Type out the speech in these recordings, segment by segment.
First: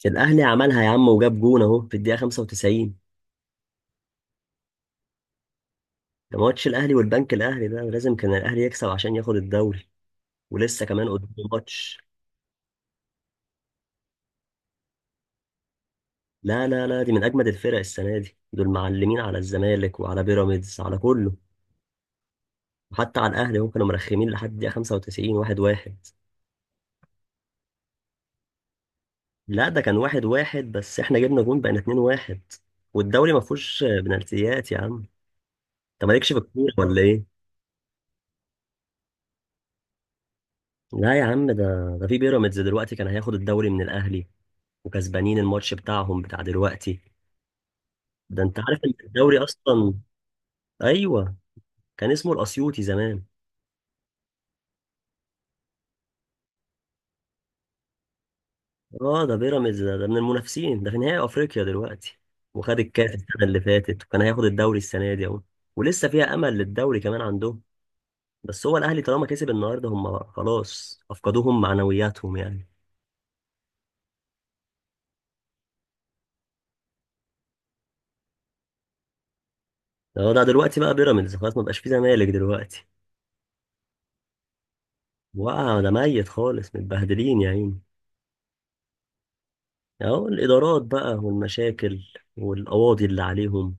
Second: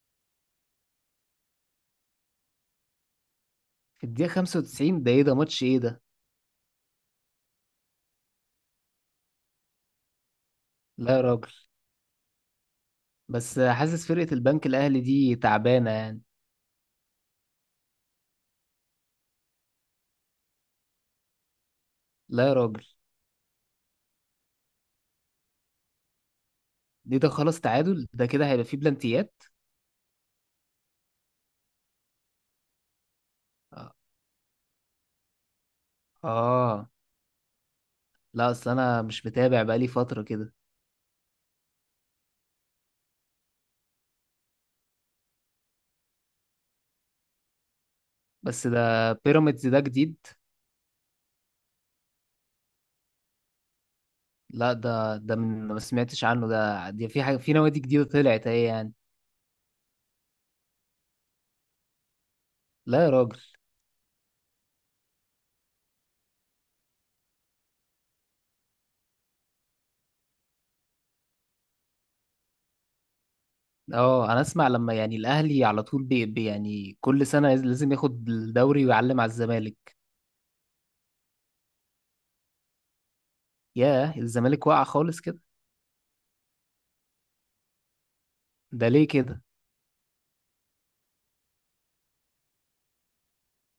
كان الاهلي عملها يا عم وجاب جون، اهو في الدقيقه 95. في الدقيقة 95، ده ايه؟ ده ماتش ايه ده؟ ده ماتش الاهلي والبنك الاهلي، ده لازم كان الاهلي يكسب عشان ياخد الدوري ولسه كمان لا يا قدامه راجل. ماتش. بس حاسس فرقة البنك الأهلي دي تعبانة يعني. لا لا لا، دي من اجمد الفرق السنه دي، دول معلمين على الزمالك وعلى بيراميدز على كله لا يا راجل. وحتى على الاهلي. هم كانوا مرخمين لحد الدقيقه 95 واحد واحد. دي ده خلاص، تعادل ده كده هيبقى فيه بلانتيات. لا، ده كان واحد واحد بس احنا جبنا جون بقينا 2 واحد. والدوري ما فيهوش آه. بنالتيات يا عم. انت مالكش في الكوره آه. ولا ايه؟ لا، أصل أنا مش متابع بقالي فترة كده. لا يا عم، ده ده في بيراميدز دلوقتي كان هياخد الدوري من الاهلي وكسبانين الماتش بتاعهم بتاع دلوقتي. ده انت بس عارف ان ده الدوري بيراميدز ده اصلا. جديد. ايوه، كان اسمه الاسيوطي زمان. لا، ده من ما سمعتش عنه، ده دي في حاجة، في نوادي جديدة طلعت اهي يعني. اه، ده بيراميدز ده، من المنافسين، ده في نهائي افريقيا دلوقتي وخد لا الكاس يا راجل. السنه اللي فاتت وكان هياخد الدوري السنه دي اهو. ولسه فيها امل للدوري كمان عندهم، بس هو الاهلي طالما كسب النهارده هم خلاص افقدوهم معنوياتهم يعني. اه، انا اسمع لما يعني الاهلي على طول يعني كل سنة لازم ياخد الدوري ويعلم على الزمالك. اه، ده دلوقتي بقى بيراميدز خلاص، ما بقاش في زمالك دلوقتي. ياه، الزمالك واقع خالص كده. وقع، ده ميت خالص، متبهدلين يا عيني. ده ليه كده؟ اهو الادارات بقى والمشاكل والقواضي اللي عليهم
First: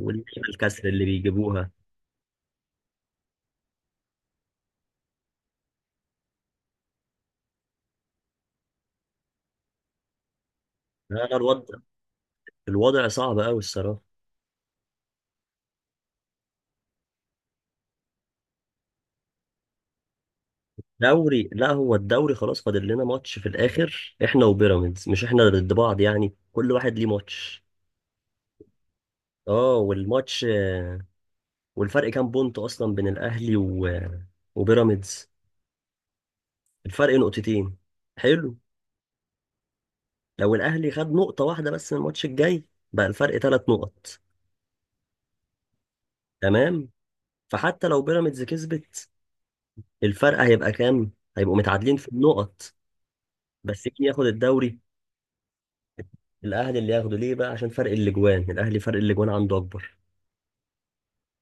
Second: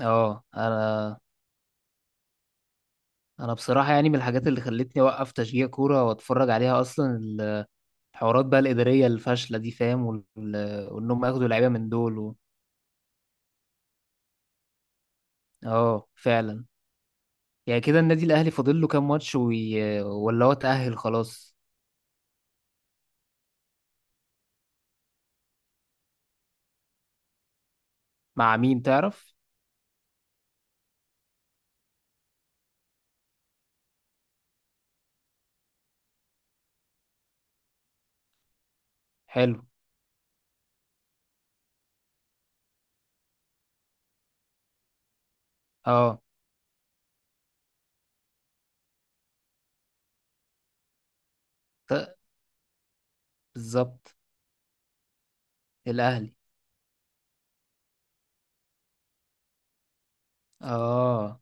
اه، والقيمة انا الكسر اللي بيجيبوها. انا بصراحه يعني من الحاجات اللي خلتني اوقف تشجيع كوره واتفرج عليها اصلا، الحوارات بقى الاداريه الفاشله دي فاهم، وال. وان لا هم لا، ياخدوا لعيبه الوضع من دول و. الوضع صعب قوي الصراحة. اه فعلا. يعني كده النادي الاهلي فاضل له كام ماتش وي. ولا هو اتاهل دوري، خلاص؟ لا هو الدوري خلاص فاضل لنا ماتش في الآخر احنا وبيراميدز، مش احنا ضد بعض يعني، كل واحد ليه ماتش. مع مين تعرف؟ اه والماتش آه، والفرق كام بونت اصلا بين الاهلي و... وبيراميدز. الفرق نقطتين. حلو. حلو. لو الاهلي خد نقطة واحدة بس من الماتش الجاي بقى الفرق ثلاث نقط. اه. تمام. فحتى لو بيراميدز كسبت الفرق هيبقى كام؟ هيبقوا متعادلين في ت- النقط. بس مين بالظبط. ياخد الدوري؟ الاهلي. الاهلي اللي ياخده ليه بقى؟ عشان فرق الاجوان، الاهلي فرق الاجوان عنده اكبر. اه.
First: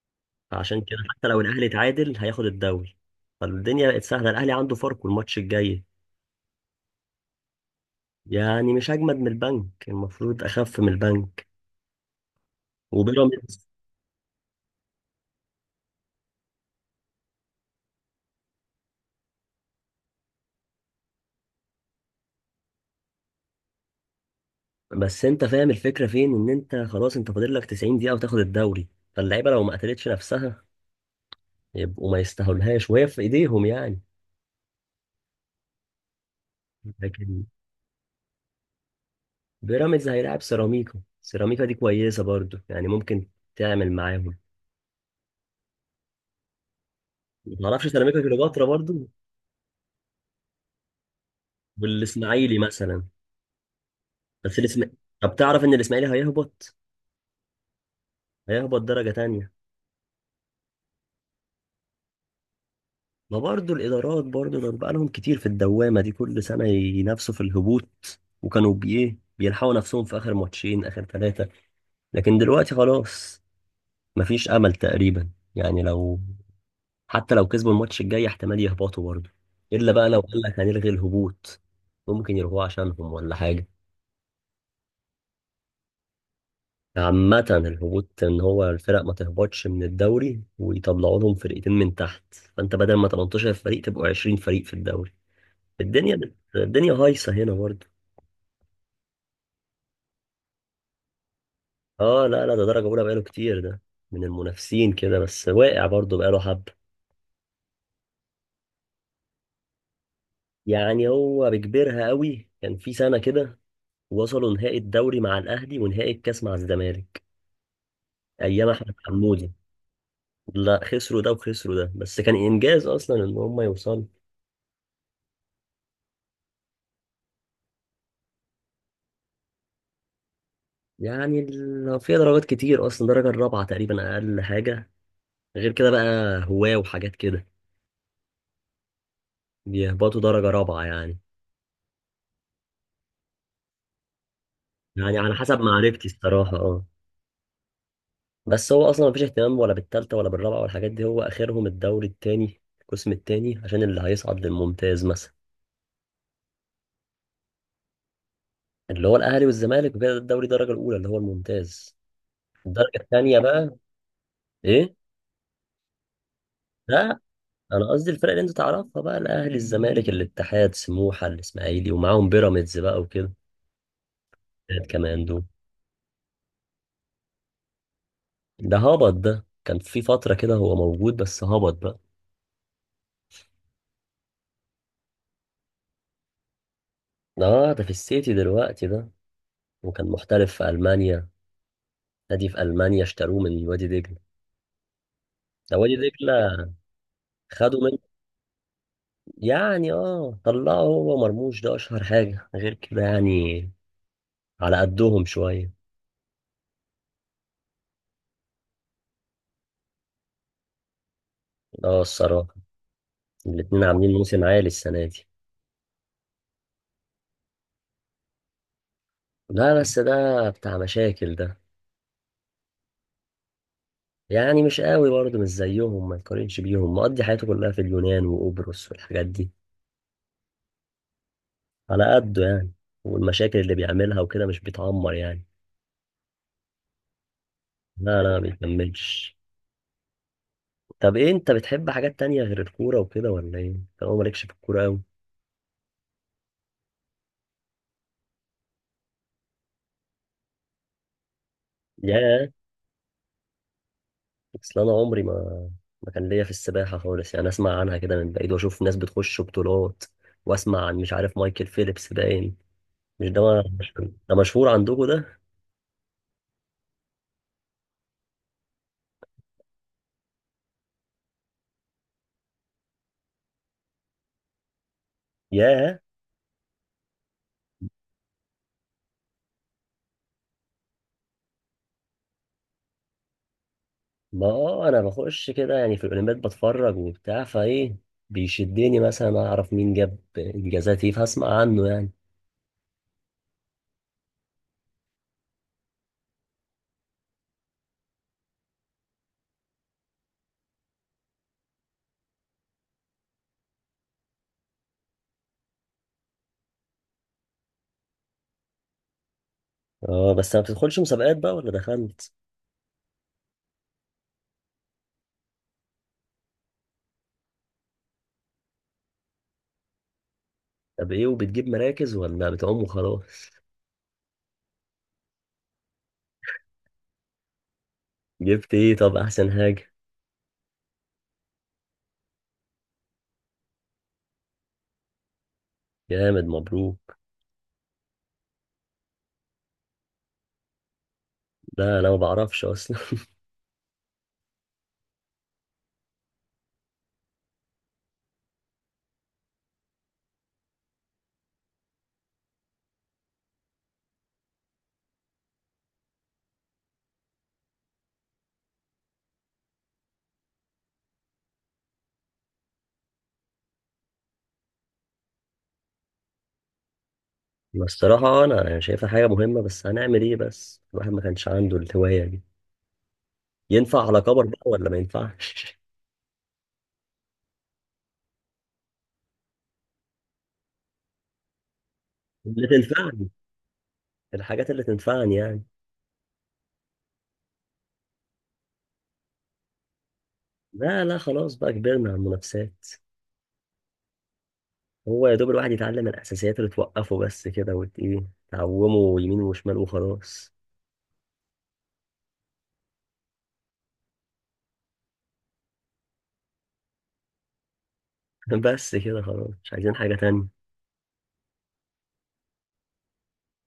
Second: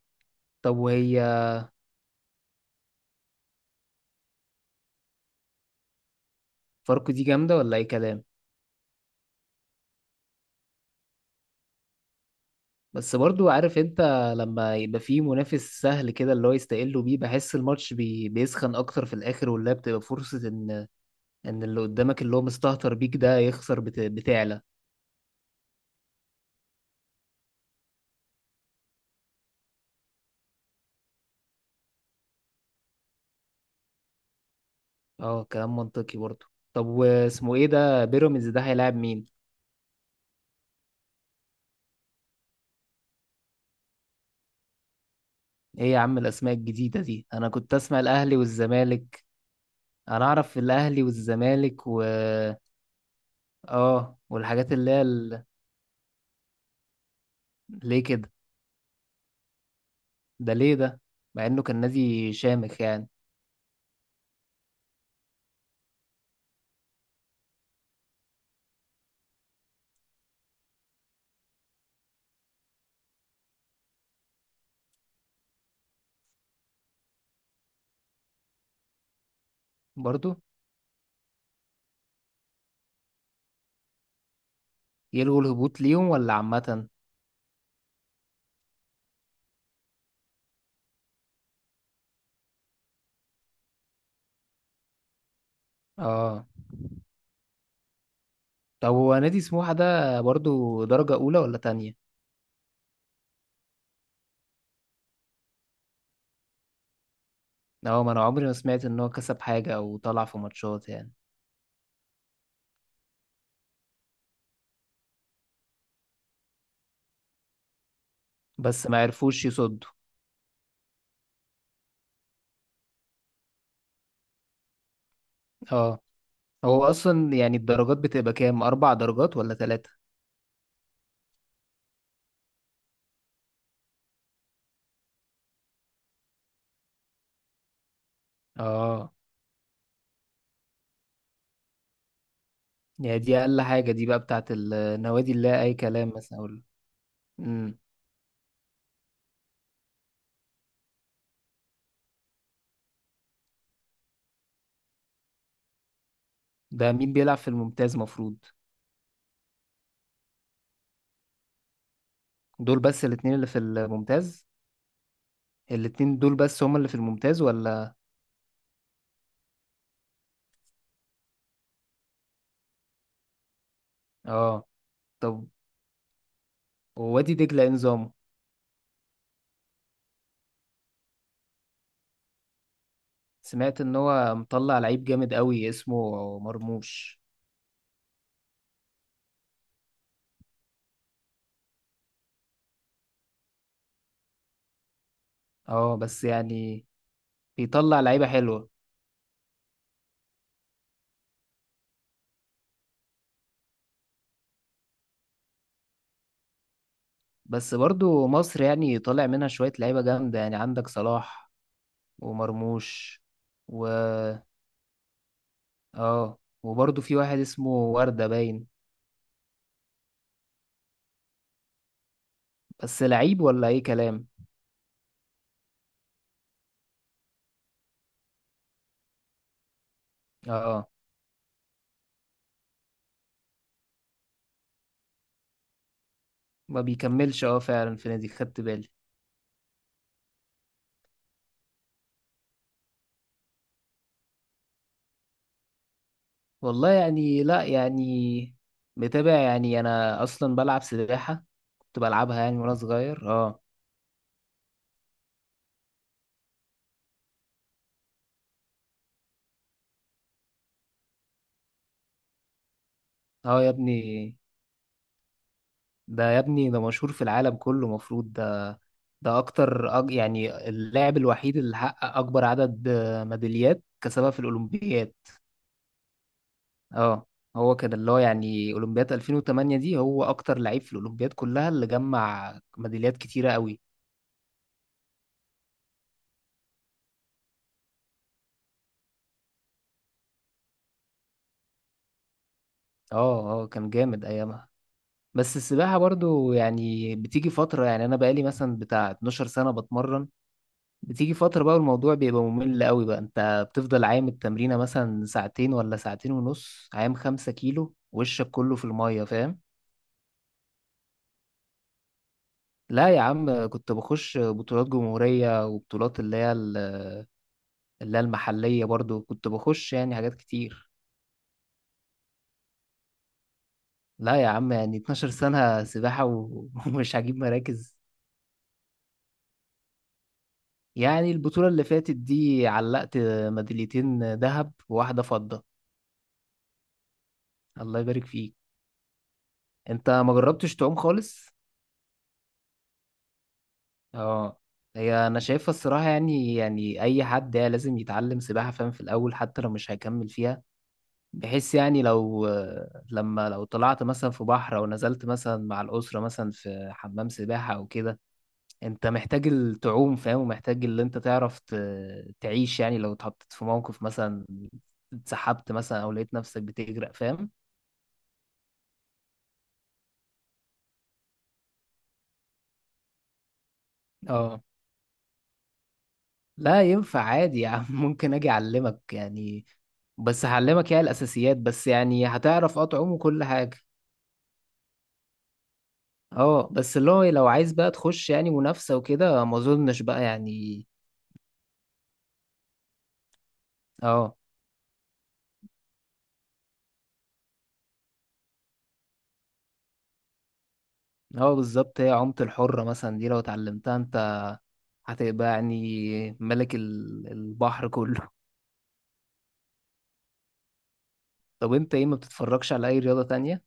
طب فعشان كده وهي حتى لو الاهلي اتعادل هياخد الدوري. فالدنيا بقت سهله، الاهلي عنده فرق والماتش الجاي فاركو دي جامده ولا اي كلام؟ يعني مش اجمد من البنك، المفروض اخف من البنك بس برضو وبيراميدز. عارف انت، لما يبقى فيه منافس سهل كده اللي هو يستقلوا بيه، بحس الماتش بيسخن اكتر في الاخر، واللي هي بتبقى فرصة ان، ان اللي قدامك اللي هو مستهتر بيك ده يخسر بت. بتعلى. بس انت فاهم الفكره فين؟ ان انت خلاص انت فاضل لك 90 دقيقه وتاخد الدوري، فاللعيبه لو ما قتلتش نفسها يبقوا ما يستاهلهاش وهي في ايديهم يعني. اه كلام منطقي برضو. طب لكن واسمه ايه ده بيراميدز ده؟ هيلاعب مين؟ بيراميدز هيلاعب سيراميكا، سيراميكا دي كويسه برضو يعني، ممكن تعمل معاهم. ايه يا عم الاسماء الجديدة دي؟ انا ما كنت تعرفش اسمع سيراميكا الاهلي كليوباترا برضو؟ والزمالك. انا اعرف الاهلي والزمالك، و. والاسماعيلي مثلا، اه بس والحاجات الاسم. اللي هي طب ال. تعرف ان الاسماعيلي هيهبط؟ ليه كده؟ هيهبط درجة تانية. ده ليه ده؟ مع انه كان نادي شامخ يعني. ما برضو الادارات، برضو دول بقى لهم كتير في الدوامة دي كل سنة ينافسوا في الهبوط وكانوا بيه بيلحقوا نفسهم في اخر ماتشين اخر ثلاثة، لكن دلوقتي خلاص مفيش امل تقريبا. يعني لو، حتى لو كسبوا الماتش الجاي احتمال يهبطوا برضو، الا بقى لو برضو. قال لك هنلغي الهبوط. ممكن يلغوه عشانهم ولا حاجة. يلغوا الهبوط ليهم ولا عامة؟ عامة، الهبوط ان هو الفرق ما تهبطش من الدوري ويطلعوا لهم فرقتين من تحت، فانت بدل ما 18 فريق تبقوا 20 فريق في الدوري. اه، الدنيا هايصة هنا برضه. طب هو نادي سموحة ده برضو درجة أولى ولا تانية؟ اه، لا لا، ده درجة اولى بقاله كتير ده، من المنافسين كده بس واقع برضه بقاله حبة. اه، ما أنا عمري ما سمعت إن هو كسب حاجة أو طلع في ماتشات يعني يعني. هو بيكبرها قوي، كان في سنة كده وصلوا نهائي الدوري مع الاهلي ونهائي الكاس مع الزمالك، ايام بس احمد ما عرفوش حمودي. يصدوا. لا، خسروا ده وخسروا ده بس كان انجاز اصلا ان هم يوصلوا. اه. هو أصلا يعني الدرجات بتبقى كام؟ أربع درجات ولا تلاتة؟ يعني فيها درجات كتير اصلا، درجه الرابعه تقريبا اقل حاجه، غير كده بقى هواه وحاجات كده، اه. بيهبطوا درجه رابعه يعني. يعني دي أقل حاجة دي بقى بتاعت يعني النوادي على اللي حسب هي أي معرفتي كلام مثلا، الصراحه أقول. اه، امم. بس هو اصلا مفيش اهتمام ولا بالتالتة ولا بالرابعه والحاجات دي، هو اخرهم الدوري التاني القسم التاني عشان اللي هيصعد للممتاز مثلا. ده مين بيلعب في الممتاز مفروض؟ اللي هو الاهلي والزمالك وكده، ده الدوري الدرجه الاولى اللي هو الممتاز. دول الدرجه بس الاتنين التانيه اللي في بقى. الممتاز؟ ايه. الاتنين دول بس هما اللي في لا، الممتاز انا ولا؟ قصدي الفرق اللي انت تعرفها بقى، الاهلي الزمالك الاتحاد سموحه الاسماعيلي ومعاهم بيراميدز بقى وكده اه. كمان دول. طب ووادي دجلة إيه نظامه؟ ده هبط، ده كان في فترة كده هو موجود بس هبط بقى. سمعت ان هو مطلع لعيب جامد قوي اسمه مرموش. اه ده في السيتي دلوقتي ده، وكان محترف في ألمانيا، نادي في ألمانيا اشتروه من وادي دجلة. ده وادي اه بس دجلة يعني خدوا من، بيطلع لعيبة حلوة. يعني اه طلعوا، هو مرموش ده أشهر حاجة، غير كده يعني على قدهم شوية. بس برضو مصر يعني طالع منها شوية لعيبة جامدة، يعني عندك صلاح اه الصراحة ومرموش. الاتنين و، عاملين موسم عالي السنة دي. اه، وبرضو في واحد اسمه وردة باين. لا بس ده بتاع مشاكل ده، بس لعيب ولا اي كلام؟ يعني مش قوي برضه مش زيهم، ما يقارنش بيهم، مقضي حياته كلها في اليونان وقبرص والحاجات دي. اه. آه. على قده يعني، والمشاكل اللي بيعملها وكده مش بيتعمر يعني. ما بيكملش، اه فعلا. في لا لا، نادي ما خدت بالي. بيكملش. طب ايه، انت بتحب حاجات تانية غير الكورة وكده ولا ايه؟ طالما مالكش في الكورة أوي. والله يعني لا، يعني متابع يعني، انا اصلا بلعب سباحة، كنت بلعبها ياه، يعني وانا صغير، اه. اصل انا عمري ما، ما كان ليا في السباحة خالص يعني، اسمع عنها كده من بعيد واشوف ناس بتخش بطولات واسمع عن، مش عارف، مايكل فيليبس باين، مش ده اه ما- يا مش- ده ابني، مشهور عندكم ده؟ ده يا ابني ده مشهور في العالم كله مفروض ده. ده اكتر يعني اللاعب الوحيد اللي حقق اكبر عدد ميداليات كسبها في الاولمبياد. ياه. اه. هو كان اللي هو يعني اولمبياد 2008 دي، هو اكتر لعيب في الاولمبياد كلها اللي جمع ميداليات كتيرة قوي. ما آه انا بخش كده يعني في الاولمبياد بتفرج وبتاع فايه، بيشدني مثلا اعرف مين جاب انجازات ايه فاسمع عنه يعني. اه. اه، كان جامد ايامها. بس السباحة برضو يعني بتيجي فترة، يعني انا بقالي مثلا بتاع 12 سنة بتمرن، بتيجي فترة بقى الموضوع بيبقى ممل قوي، بقى انت بتفضل عايم التمرينة مثلا ساعتين ولا ساعتين ونص، عايم خمسة كيلو وشك كله في المية، فاهم. اه بس ما بتدخلش مسابقات بقى ولا دخلت؟ لا يا عم، كنت بخش بطولات جمهورية وبطولات اللي هي ال. اللي هي المحلية برضو كنت بخش، يعني حاجات كتير. طب ايه، وبتجيب مراكز ولا بتعوم وخلاص؟ لا يا عم، يعني 12 سنة سباحة و- ومش هجيب مراكز؟ جبت ايه طب احسن حاجة؟ يعني البطولة اللي فاتت دي علقت ميداليتين ذهب وواحدة فضة. جامد، مبروك. الله يبارك فيك. انت ما جربتش تعوم خالص؟ لا انا ما بعرفش اصلا اه. هي انا شايفها الصراحه يعني اي حد يعني لازم يتعلم سباحه فاهم، في الاول، حتى لو مش هيكمل فيها، بحيث يعني لو، لما لو طلعت مثلا في بحر او نزلت مثلا مع الاسره مثلا في حمام سباحه او كده، انت محتاج التعوم فاهم، ومحتاج اللي انت تعرف تعيش يعني، لو اتحطيت في موقف مثلا، اتسحبت مثلا او لقيت نفسك بتغرق فاهم. بس الصراحة انا يعني شايفها حاجة مهمة، بس هنعمل ايه بس، الواحد ما كانش عنده الهواية دي، ينفع على كبر بقى اه. ولا ما ينفعش؟ لا ينفع عادي يا عم، ممكن اجي اعلمك يعني، بس هعلمك يعني الاساسيات بس، يعني اللي هتعرف اه تعوم تنفعني، وكل حاجه. الحاجات اللي تنفعني يعني. اه، بس اللي هو لو عايز بقى تخش يعني منافسه وكده ما اظنش بقى يعني. لا لا خلاص بقى، كبرنا على المنافسات. اه. هو يا دوب الواحد يتعلم الاساسيات اللي توقفه بس كده، وت ايه، تعومه يمين وشمال وخلاص. اه، بالظبط. هي عومة الحرة مثلا دي لو اتعلمتها انت، هتبقى يعني ملك البحر كله. بس كده خلاص مش عايزين حاجة تانية. طب انت ايه؟ ما بتتفرجش على اي رياضة تانية؟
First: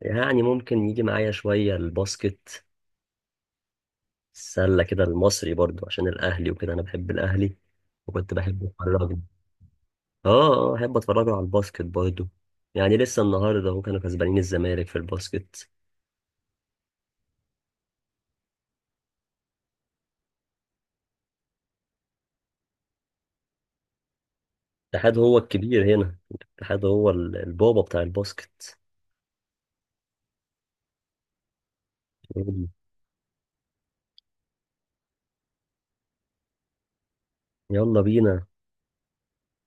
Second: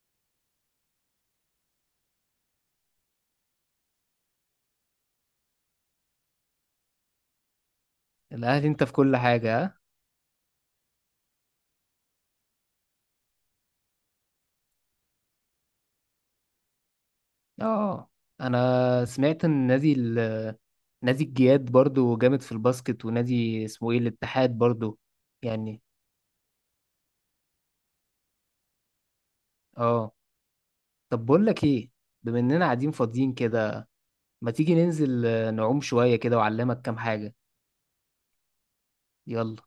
يعني ممكن يجي معايا شوية الباسكت، السلة كده، المصري برضو عشان الأهلي وكده، أنا بحب الأهلي وكنت الاهلي بحب انت في كل أتفرج. حاجة، ها. آه. آه أحب أتفرجه على الباسكت برضو، يعني لسه النهاردة هو كانوا كسبانين الزمالك في الباسكت. اه. انا سمعت ان نادي ال. نادي الجياد برضو جامد في الباسكت، ونادي اسمه ايه، الاتحاد برضو. الاتحاد هو يعني الكبير هنا، الاتحاد هو البابا بتاع الباسكت. اه. طب بقول لك ايه، بما اننا قاعدين فاضيين كده، ما تيجي ننزل نعوم شوية كده وأعلمك كام حاجة. يلا بينا. يلا.